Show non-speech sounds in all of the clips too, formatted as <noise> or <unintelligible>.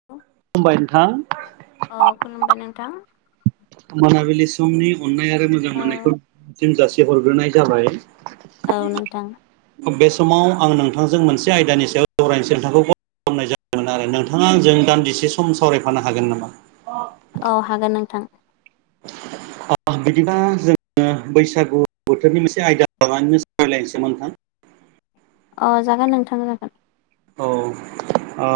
हेल खुलुमबाय नोंथां औ खुलुमबाय नोंथां मोनाबिलि समनि अननाय आरो मोजां मोननायखौ औ सिम जासिहरग्रोनाय जाबाय औ नोंथां बे समाव आं नोंथांजों मोनसे आयदानि सायाव सावरायनोसै नोंथांखौ फन खालामनाय जादोंमोन आरो नोंथाङा आंजों दान्दिसे सम सावरायफानो हागोन नामा औ हागोन नोंथां <unintelligible> बिदिबा जोङो बैसागु बोथोरनि मोनसे आयदा लानानै सावरायलायनोसै नोंथां अ जागोन नोंथां जागोन औ आ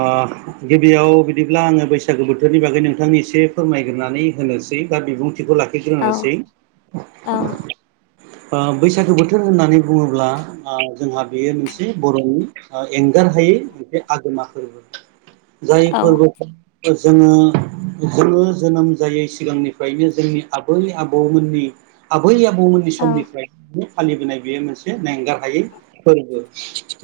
गिबियाव बिदिब्ला आङो बैसागो बोथोरनि बागै नोंथांनि एसे फोरमायग्रोनानै होनोसै बा बिबुंथिखौ लाखि औ औ ओ बैसागो बोथोर होननानै बुङोब्ला ओ जोंहा बेयो मोनसे बर'नि ओ एंगार हायै मोनसे आगोमा फोर्बो <inaudible> जाय औ फोर्बोखौ जोङो जोङो जोनोम जायै सिगांनिफ्रायनो जोंनि आबै आबौमोननि आबै आबौ मोननि स औ समनिफ्रायनो फालिबोनाय बेयो मोनसे नेंगार हायै फोर्बो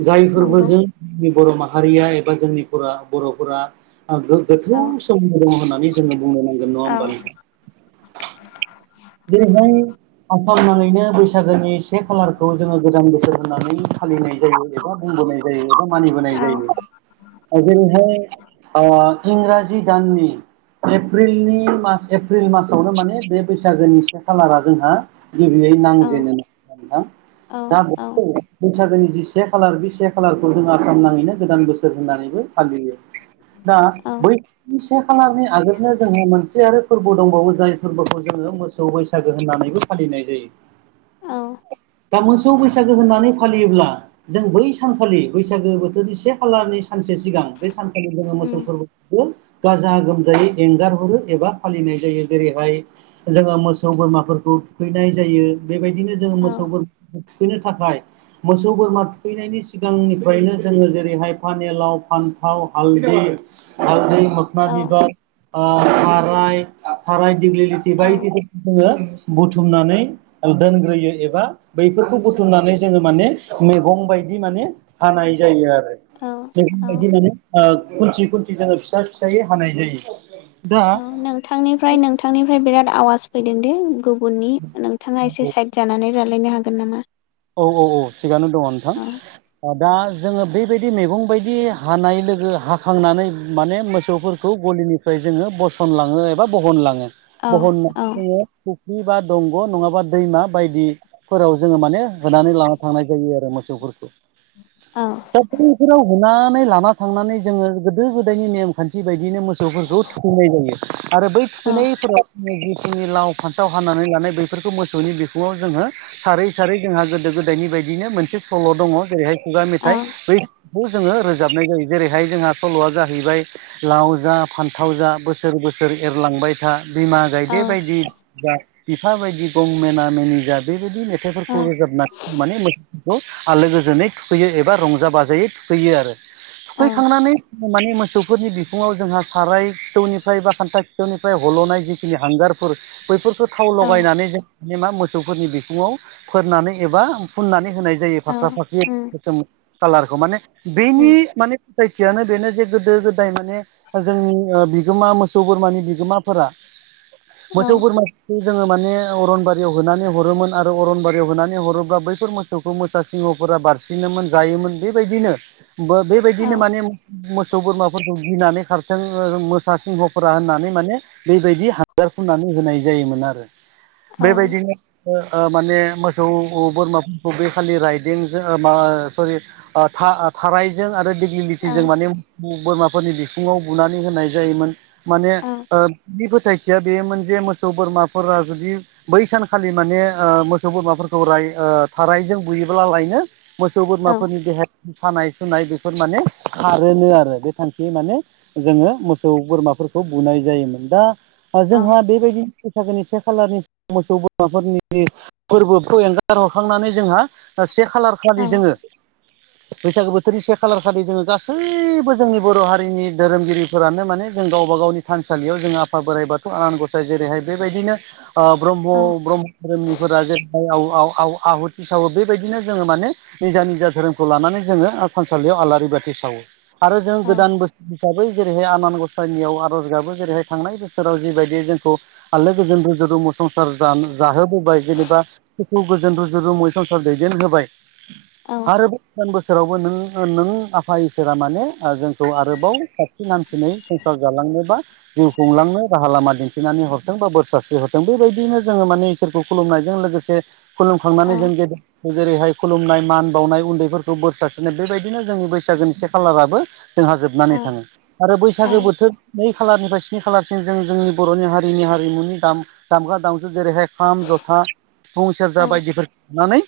जाय नंगौ फोरबोजों जोंनि बर' माहारिया एबा जोंनिफोरा बर'फोरा ओ गोग औ गोथौ सोमोन्दो दङ होननानै जोङो बुंनो नांगोन नङा औ होमबा नोंथां जेरैहाय आसाम नाङैनो बैसागोनि से खालारखौ जोङो गोदान बोसोर होननानै फालिनाय जायो एबा बुंबोनाय जायो एबा मानिबोनाय औ जायो ओजोंहाय ओ इंराजि दान्नि एप्रिलनि मास एप्रिल मासावनो माने बे बैसागोनि से खालारा जोंहा गिबियै औ नांजेनो ना नोंथां दा बे औ बैसागोनि जि से खालार बे से खालारखौ जोंङो आसाम नाङैनो गोदान बोसोर होननानैबो फालियो <unintelligible> दा बै से खालारनि आगोलनो जोंहा मोनसे से आरो फोरबो दंबावो जाय फोरबोखौ जोङो मोसौ बैसागो होननानैबो फालिनाय जायो। औ दा मोसौ बैसागो होननानै फालियोब्ला जों बै सानखालि बैसागो बोथोरनि से खालारनि सानसे सिगां बे सानखालि जोङो मोसौ उम फोरबो खौ गाजा गोमजायै एंगार हरो एबा फालिनाय जायो जेरैहाय जोङो मोसौ बोरमाफोरखौ थुखैनाय जायो बेबायदिनो जोङो औ मोसौ बोर थुखैनो थाखाय मोसौ बोरमा थुखैनायनि सिगांनिफ्रायनो जोङो जेरैहाय फानेलाव, फान्थाव, हालदै हालदै, मोखना औ बिबार ओ माराय थाराय, दिग्लिलिथि औ बायदि जोङो बुथुमनानै ओल दोनग्रोयो एबा बैफोरखौ बुथुमनानै जोङो माने मैगं बायदि माने हानाय जायो आरो औ बेफोरबायदि माने ओ खुन्थि खुन्थि जोङो फिसा फिसायै हानाय जायो। दा थांनिफ्राय नोंथांनिफ्राय बिराद आवाज फैदों दे गुबुननि नोंथाङा एसे साइद जानानै रालायनो हागोन नामा औ औ औ थिगानो दङ नोंथां। औ ओ दा जोङो बेबायदि मैगं बायदि हानाय लोगो हाखांनानै माने मोसौफोरखौ गलिनिफ्राय जोङो बसनलाङो एबा बहनलाङो। औ बहन नानै औ जोंङो फुख्रि बा दंग नङाबा दैमा बायदिफोराव जोङो माने होनानै लाना थांनाय जायो आरो मोसौफोरखौ। औ फख्रिफोराव हुनानै लाना थांनानै जोङो गोदो गोदायनि नेमखान्थि बायदिनो मो सौफोरखौ थुखैनाय जायो आरो बै औ थुखैनायफोरा जिखिनि लाव, फान्थाव हानानै लानाय बेैफोरखौ मोसौनि बिखुआव जोङो सारै सारै जोंहा गोदो गोदायनि बायदिनो मोनसे सल' दङ जेरैहाय खुगा मेथाइ औ बै खौ जोङो रोजाबनाय जायो जेरैहाय जोंहा सल'आ जाहैबाय लाव जा फान्थाव जा बोसोर बोसोर एरलांबाय था बिमा गायदे औ बायदि जा बिफा बायदि गं मेना मेनि जा बेबायदि मेथाइफोर खौ रोजाबना माने मो खौ आलो गोजोनै थुखैयो एबा रंजा बाजायै थुखैयो आरो। थुखैखांनानै माने मोसौ फोरनि बिखुङाव जोंहा साराय खिथौनिफ्राय बा खान्था खिथौनिफ्राय हलनाय जिखिनि हांगारफोर बैफोर खो थाव औ लगायनानै जों मानि मा मोसौफोरनि बिखुङाव फोरनानै एबा फुननानै होनाय जायो औ फाख्रा फाख्रि उम गोसोम कालारखौ माने उम बेनि माने फोथायथियानो बेनो जे गोदो गोदाय माने जोंनि ओ बिगोमा मोसौ बोरमानि बिगोमाफोरा औ मोसौ बोरमाफोरखौ जोङो माने अरनबारियाव होनानै हरोमोन आरो अरनबा बेव होनानै हरोबा बैफोर मोसौखौ मोसा सिंहफोरा बारसिनोमोन जायोमोन बेबायदिनो बो औ बेबायदिनो माने मोसौ बोरमाफोरखौ गिनानै खार थों ओ रोम मोसा सिंहफोरा होननानै माने बेबायदि हांगार फुननानै होनाय जायोमोन आरो। औ बेबायदिनो ओ माने मोसौ बोरमाफोरखौ बे खालि राइदोंजों ओ मा सरि ओ था ओ थारायजों आरो औ देग्लिलिथिजों माने बोरमाफोरनि बिखुङाव बुनानै होनाय जायोमोन। माने औ ओ बि फोथाय थिया बेयोमोन जे मोसौ बोरमाफोरा जुदि बै सानखालि माने ओ मो सौ बोरमाफोरखौ राय ओ थारायजों बुयोब्लालायनो मोसौ बोरमाफोरनि देहा सानाय सुनाय बेफोर माने खारोनोआरो बे थांखियै माने जोङो मोसौ बोरमाफोरखौ बुनाय जायोमोन दा ओ औ जोंहा बेबायदि बैसागोनि से खालारनि मोसौ बोरमाफोरनि जि फोरबोखौ एंगार हरखांनानै जोंहा से खालार औ खालि जोङो <inaudible> बैसागो बोथोरनि से खालार खालि जोङो गासैबो जोंनि बर' हारिनि धोरोमगिरिफोरानो माने जों गावबा गावनि थानसालियाव जोङो आफा बोराइ बाथौ आनान गसाइ जेरैहाय बेबायदिनो ओ ब्रह्म ब्रम्ह धोरोमनि फोरा जे आव-आव-आव-आव आहु थि साहो बेबायदिनो जोङो माने निजा निजा धोरोमखौ लानानै जोङो थानसालियाव आलारि बाथि सावो आरो जों औ गोदान बो हिसाबै जेरैहाय आनान गसाइनियाव आर'ज गाबो जेरैहाय थांनाय बोसोराव जिबायदि जोंखौ आलोगोजोन रुम रुमु संसार जा-जाहोबोबाय जेनबा गोखु गोजोन रुजु रुमै संसार दैदेन होबाय औ आरोबाव गोदान बोसोर सोरावबो नों नों आफा इसोरा माने जोंखौ आरोबाव खाथि हामसिनै संसार जालांनो बा जिउ खुंलांनो राहा लामा दिन्थि थिनानै हरदों बा बोरसारस्रि हरथों बेबायदिनो जोङो माने इसोरखौ खुलुमनायजों लोगोसे खुलुमखांनानै जों गेदेर जेरैहाय खुलुमनाय मान बावनाय उन्दैफोरखौ बोर सानस्रिनाय बेबायदिनो जोंनि बैसागोनि से खालाराबो जोंहा औ जोबनानै थाङो आरो औ बैसागो बोथोर नै खालारनिफ्राय सिनि खालारसिम जों जोंनि बर'नि हारिनि हारिमुनि दाम दामग्रा दामजु जेरैहाय था सिफुं सेरजा बायदिफोर सुनानै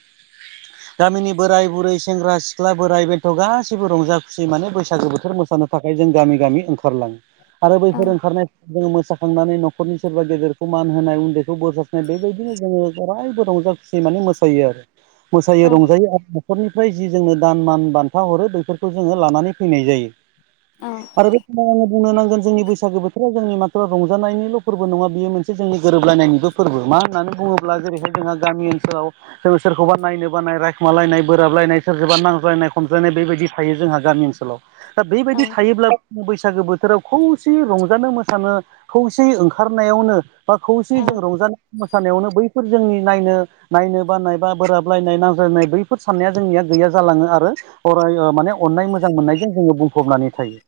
गामिनि बोराय बुरै सेंग्रा सिख्ला बोराइ बेन्थ' गासैबो रंजा खुसि माने बैसागो बोथोर मोसानो थाखाय जों गामि गामि ओंखारलाङो। आरो बैफोर ओंखारनाय जोङो मोसाखांनानै न'खरनि सोरबा गेदेरखौ मान होनाय उन्दैखौ बोरसारस्रिनाय बेबायदि बिनो जोङो जरायबो रंजा खुसि माने मोसायो आरो मोसायो रंजायो आरो न'खरनिफ्राय जि जोंनो दान मान बान्था हरो बफोरखौ जोङो लानानै फैनाय जायो। आरो बे <unintelligible> बुंनो नांगोन जोंनि बैसागो बोथोराव जोंनि माथ्र' रंजानायनिल' फोरबो नङा बियो मोनसे जोंनि गोरोबलायनायनिबो फोरबो मा होननानै बुङोब्ला जेरैहाय जोंहा गामि ओनसोलाव जों सोरखौबा नायनो बानाय रायखुमालायनाय बोराबलायनाय सोरजोंबा नांज्लायनाय खमज्लायनाय बेबायदि थायो जोंहा गामि ओनसोलाव। दा बेबायदि थायोब्लाबो जों बैसागो बोथोराव खौसे रंजानो मोसानो खौसेयै ओंखारनायावनो बा खौसेयै जों रंजानाय मोसानायावनो बैफोर जोंनि नायनो नायनो बानाय बा बोराबलायनाय नांज्लायनाय बैफोर साननाया जोंनिया गैया जालाङो आरो अराय ओ माने अननाय मोजां मोननायजों जोङो बुंफबनानै थायो।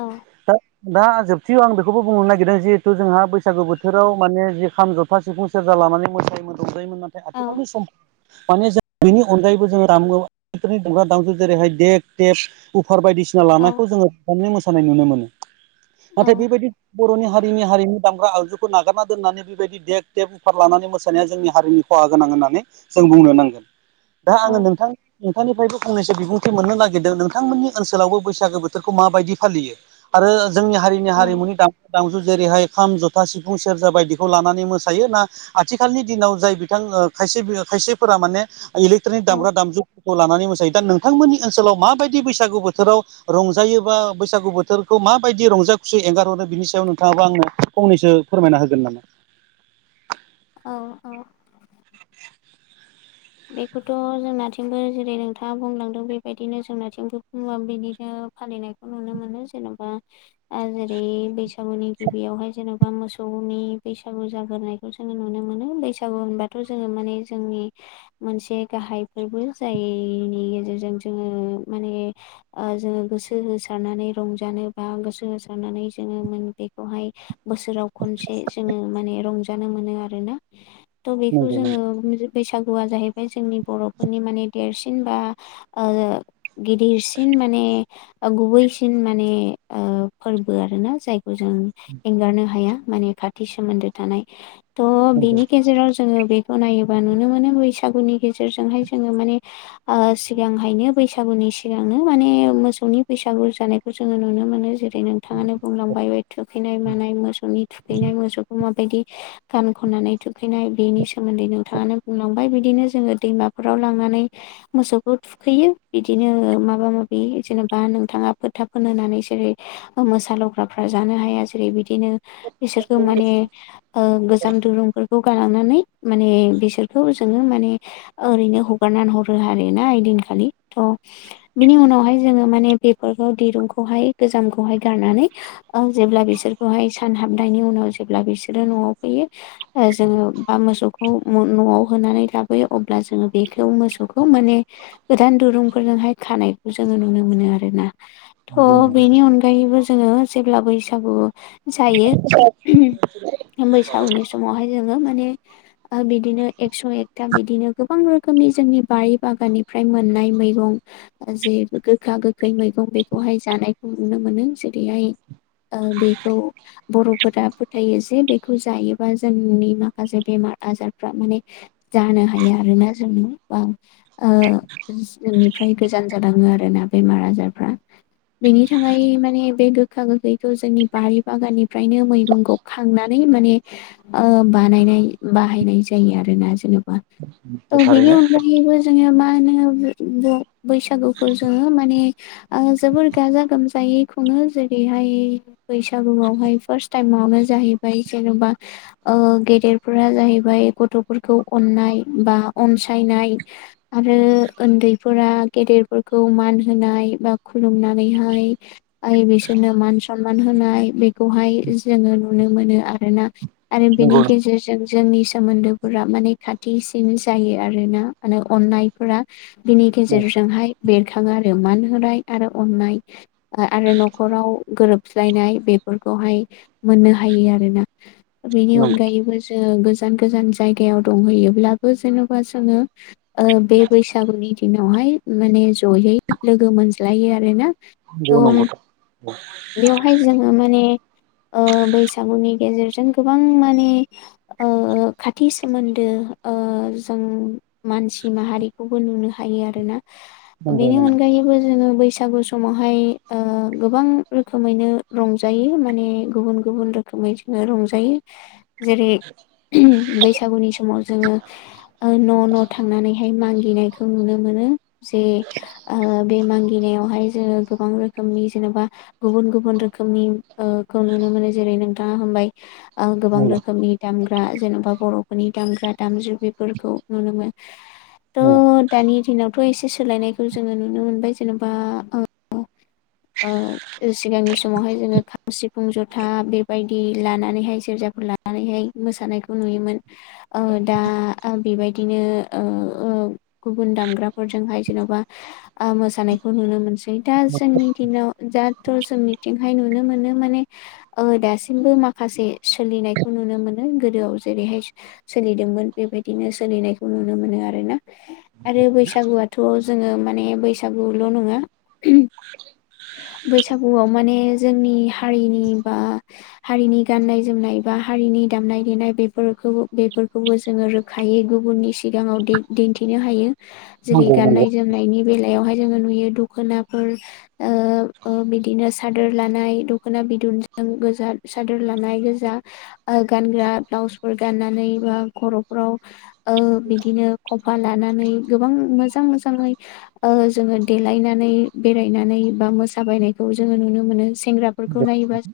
औ दा दा जोबथियाव आं बेखौबो बुंनो नागिरदों जिहेथु जोंहा बैसागु बोथोराव माने जि खाम ज खाम सिफुं सेरजा लानानै मोसायोमोन रंजायोमोन नाथाय आथिखालनि समफोराव माने जों बेनि अनगायैबो जोङो <unintelligible> दामजु जेरैहाय देग देब उफार बायदिसिना लानायखौ जोङो <unintelligible> मोसानाय नुनो मोनो नाथाय बेबायदि बर'नि हारिनि हारिनि दामग्रा आगजुखौ नागारना दोननानै बेबायदि देग देब उफार लानानै मोसानाया जोंनि हारिनि खहा गोनां होननानै जों बुंनो नांगोन दा आङो नोंथां नोंथांनिफ्रायबो फंनैसो बिबुंथि मोननो नागिरदों नोंथांमोननि ओनसोलावबो बैसागो बोथोरखौ माबायदि फालियो? आरो जोंनि हारिनि हारिमुनि दामग्रा दामजु जेरैहाय खाम जथा सिफुं सेरजा बायदिखौ लानानै मोसा थायो ना आथिखालनि दिनाव जाय बिथां खायसे खायसेफोरा माने इलेक्ट्रनिक औ दामग्रा दामजुफोरखौ लानानै मोसायो दा नोंथांमोननि ओनसोलाव माबायदि बैसागु बोथोराव रंजायोबा बैसागु बोथोरखौ माबायदि रंजा खुसि एंगारहरो बिनि सायाव नोंथाङाबो आंनो फंनैसो फोरमायना होगोन नामा? औ औ बेखौथ' जोंनाथिंबो जेरै नोंथाङा बुंलांदों बेबायदिनो जोंनाथिंबो बुङो बिनिनो फालिनाय नुनो मोनो जेन'बा ओ जेरै बैसागुनि गिबियावहाय जेन'। मोसौनि बैसागु जाग्रोनायखौ जोङो नुनो मोनो बैसागु होनबाथ' जोङो माने जोंनि मोनसे गाहाय फोरबो जायनि गेजेरजों जोङो माने ओ जोङो गोसो होसारनानै रंजानो बा गोसो होसारनानै जोङो बेखौहाय बोसोराव खनसे जोङो माने रंजानो नामा? नंगौ बैसागुआ जाहैबाय जोंनि बर'फोरनि माने देरसिन बा ओ गिदिरसिन माने गुबैसिन माने ओ फोरबो आरो ना जायखौ जों एंगारनो हाया माने खाथि सोमोन्दो थानाय। थ' नंगौ बेनि गेजेराव जोङो बेखौ नायोबा नुनो मोनो बैसागुनि गेजेरजोंहाय जोङो माने ओ सिगांहायनो बैसागुनि सिगांनो माने मोसौनि बैसागु जानायखौ जोङो नुनो मोनो जे नोंथाङानो बुंलांबाय बे थुखैनाय मानाय मोसौनि थुखैनाय मोसौखौ माब बायदि गान खननानै थुखैनाय बेनि सोमोन्दै नोंथाङानो बुंलांबाय बि दिनो जोङो दैमाफोराव लांनानै मोसौखौ थु खैयो बिदिनो माबा माबि जेनेबा नोंथाङा फोथा फोनहोनै जेरै मोसा लग्राफ्रा जानो हाया जेरै बिदिनो बिसोरखौ माने ओ गोजाम दुरुंफोरखौ गालांनानै माने बिसोरखौ जोङो माने ओरैनो हगारनानै हरो आरोना ओइदिनखालि थ' बिनि उनावहाय जोङो माने बेफोरखौ दिरुंखौहाय गोजामखौहाय गारनानै ओ जेब्ला बिसोरखौहाय सान हाबनायनि उनाव जेब्ला बिसोरो न'आव फैयो जोङो बा मोसौखौ न'आव होनानै लाबोयो अब्ला जोङो बेखौ मोसौखौ माने गोदान दुरुंफोरजोंहाय खानायखौ जोङो नुनो मोनो आरो ना थ' बेनि अनगायैबो जोङो जेब्ला बैसागु जायो बैसागुनि समावहाय जोङो माने बिदिनो एकस' एकथा बिदिनो गोबां रोखोमनि जोंनि बारि बागाननिफ्राय मोननाय मैगं जे गोखा गोखै मैगं बेखौहाय जानायखौ नुनो मोनो जेरैहाय ओ बेखौ बर'फोरा फोथायो जे बेखौ जायोबा जोंनि माखासे बेमार आजारफ्रा माने जाहोनो हाया आरोना जोङो बा <unintelligible> नोंनिफ्राय गोजान जालाङो आरो ना बेमार आजारफ्रा। बेनि थाखाय माने बे गोखा गोखैखौ जोंनि बारि बागाननिफ्रायनो मैगंखौ खांनानै माने ओ बानायनाय बाहायनाय जायो आरो ना जेनेबा थ' बिनि थारैनो अनगायैबो जोङो मा होनो ब बैसागुखौ जोङो। माने आङो जोबोर गाजा गोमजायै खुङो जेरैहाय बैसागुआवहाय फार्स्ट टाइमावनो जाहैबाय जेन'बा ओ गेदेरफोरा जाहैबाय गथ'फोर खौ अननाय बा अनसायनाय आरो ओन्दैफोरा। गेदेरफोरखौ मान होनाय बा खुलुमनानैहाय। आइ बिसोरनो मान सनमान होनाय बेग खौहाय जोङो नुनो मोनो आरोना आरो बेनि नंगौ गेजेरजों जोंनि सोमोन्दो। फोरा माने खाथिसिन जायो आरो ना माने अननायफोरा बिनि गेजेरजोंहाय। बेरखाङो आरो मान होनाय आरो अननाय आरो न'खराव गोरोबस्लायनाय बेफोरखौहाय मोननो हायो आरोना। बेनि नंगौ अनगायैबो जोङो गोजान गोजान जायगायाव दंहैयोब्लाबो जेन'बा जोङो। ओ बे बैसागुनि दिनावहाय माने जयै लोगो मोनज्लायो आरो ना औ नंगौथ' औ बेवहाय जोङो माने ओ बैसागुनि गेजेरजों गोबां माने ओ खाथि सोमोन्दो ओ जों मानसि माहारिखौबो नुनो हायो आरोना नंगौ बेनि नंगौ अनगायैबो जोङो बैसागु सम समावहाय ओ गोबां रोखोमैनो रंजायो माने गुबुन गुबुन रोखोमै रंजायो जेरै <inaudible> बैसागुनि समाव जोङो ओ न' न' थांनानैहाय मागिनाय नुनो मोनो जे ओ बे मा गिनायावहाय जोङो गोबां रोखोमनि जेनेबा गुबुन गुबुन रोखोमनि ओ खौ नुनो मोनो जेरै नोंथाङा हामबाय ओ गोबां नंगौ रोखोमनि दाम ग्रा जेन'बा बर'फोरनि दामग्रा दामजु बेफोरखौ नुनो मोनो औ। थ' दानि दिनावथ' एसे सोलायनायखौ जोङो नुनो मोनबाय जेनेबा ओ <unintelligible> ओ सिगांनि समावहाय जोङो खाम सिफुं जथा बेबायदि लानानैहाय सेरजाफोर ला लानानैहाय मोसानायखौ नुयोमोन। ओ दा ओ बेबायदिनो ओ ओब गुबुन दामग्राफोरजोंहाय जेनावबा मोसानायखौ नुनो मोनसै दा जोंनि दिनाव जा थस जोंनिथिंहाय नुनो मोनो माने ओ दासिमबो माखासे सोलिनायखौ नुनो मोनो। गोदोआव जेरैहाय सोलिदोंमोन बेबायदिनो सोलिनायखौ नुनो मोनो आरोना। आरो बैसागुआथ' जोङो माने बैसागुल' नङा बैसागुआव माने जोंनि हारिनि बा हारिनि गाननाय जोमनाय बा हारिनि दामनाय देनाय बेफोरखौबो बेफोरखौबो जोङो रोखायै गुबुननि सिगाङाव दि दिन्थिनो हायो। जेरै नंगौ गान्नाय जोमनायनि बेलायावहाय जोङो नुयो दखनाफोर ओ ओ बिदिनो सादोर लानाय दख'ना बिदनजों गोजा सादोर लानाय गोजा गानग्रा ब्लाउसफोर गाननानै बा खर'फोराव ओ बिदिनो खफा लानानै गोबां मोजां मोजाङै ओ जोङो देलायनानै बेरायनानै बा मोसााबायनायखौ जोङो नुनो मोनो सेंग्रा फोरखौ नायोबा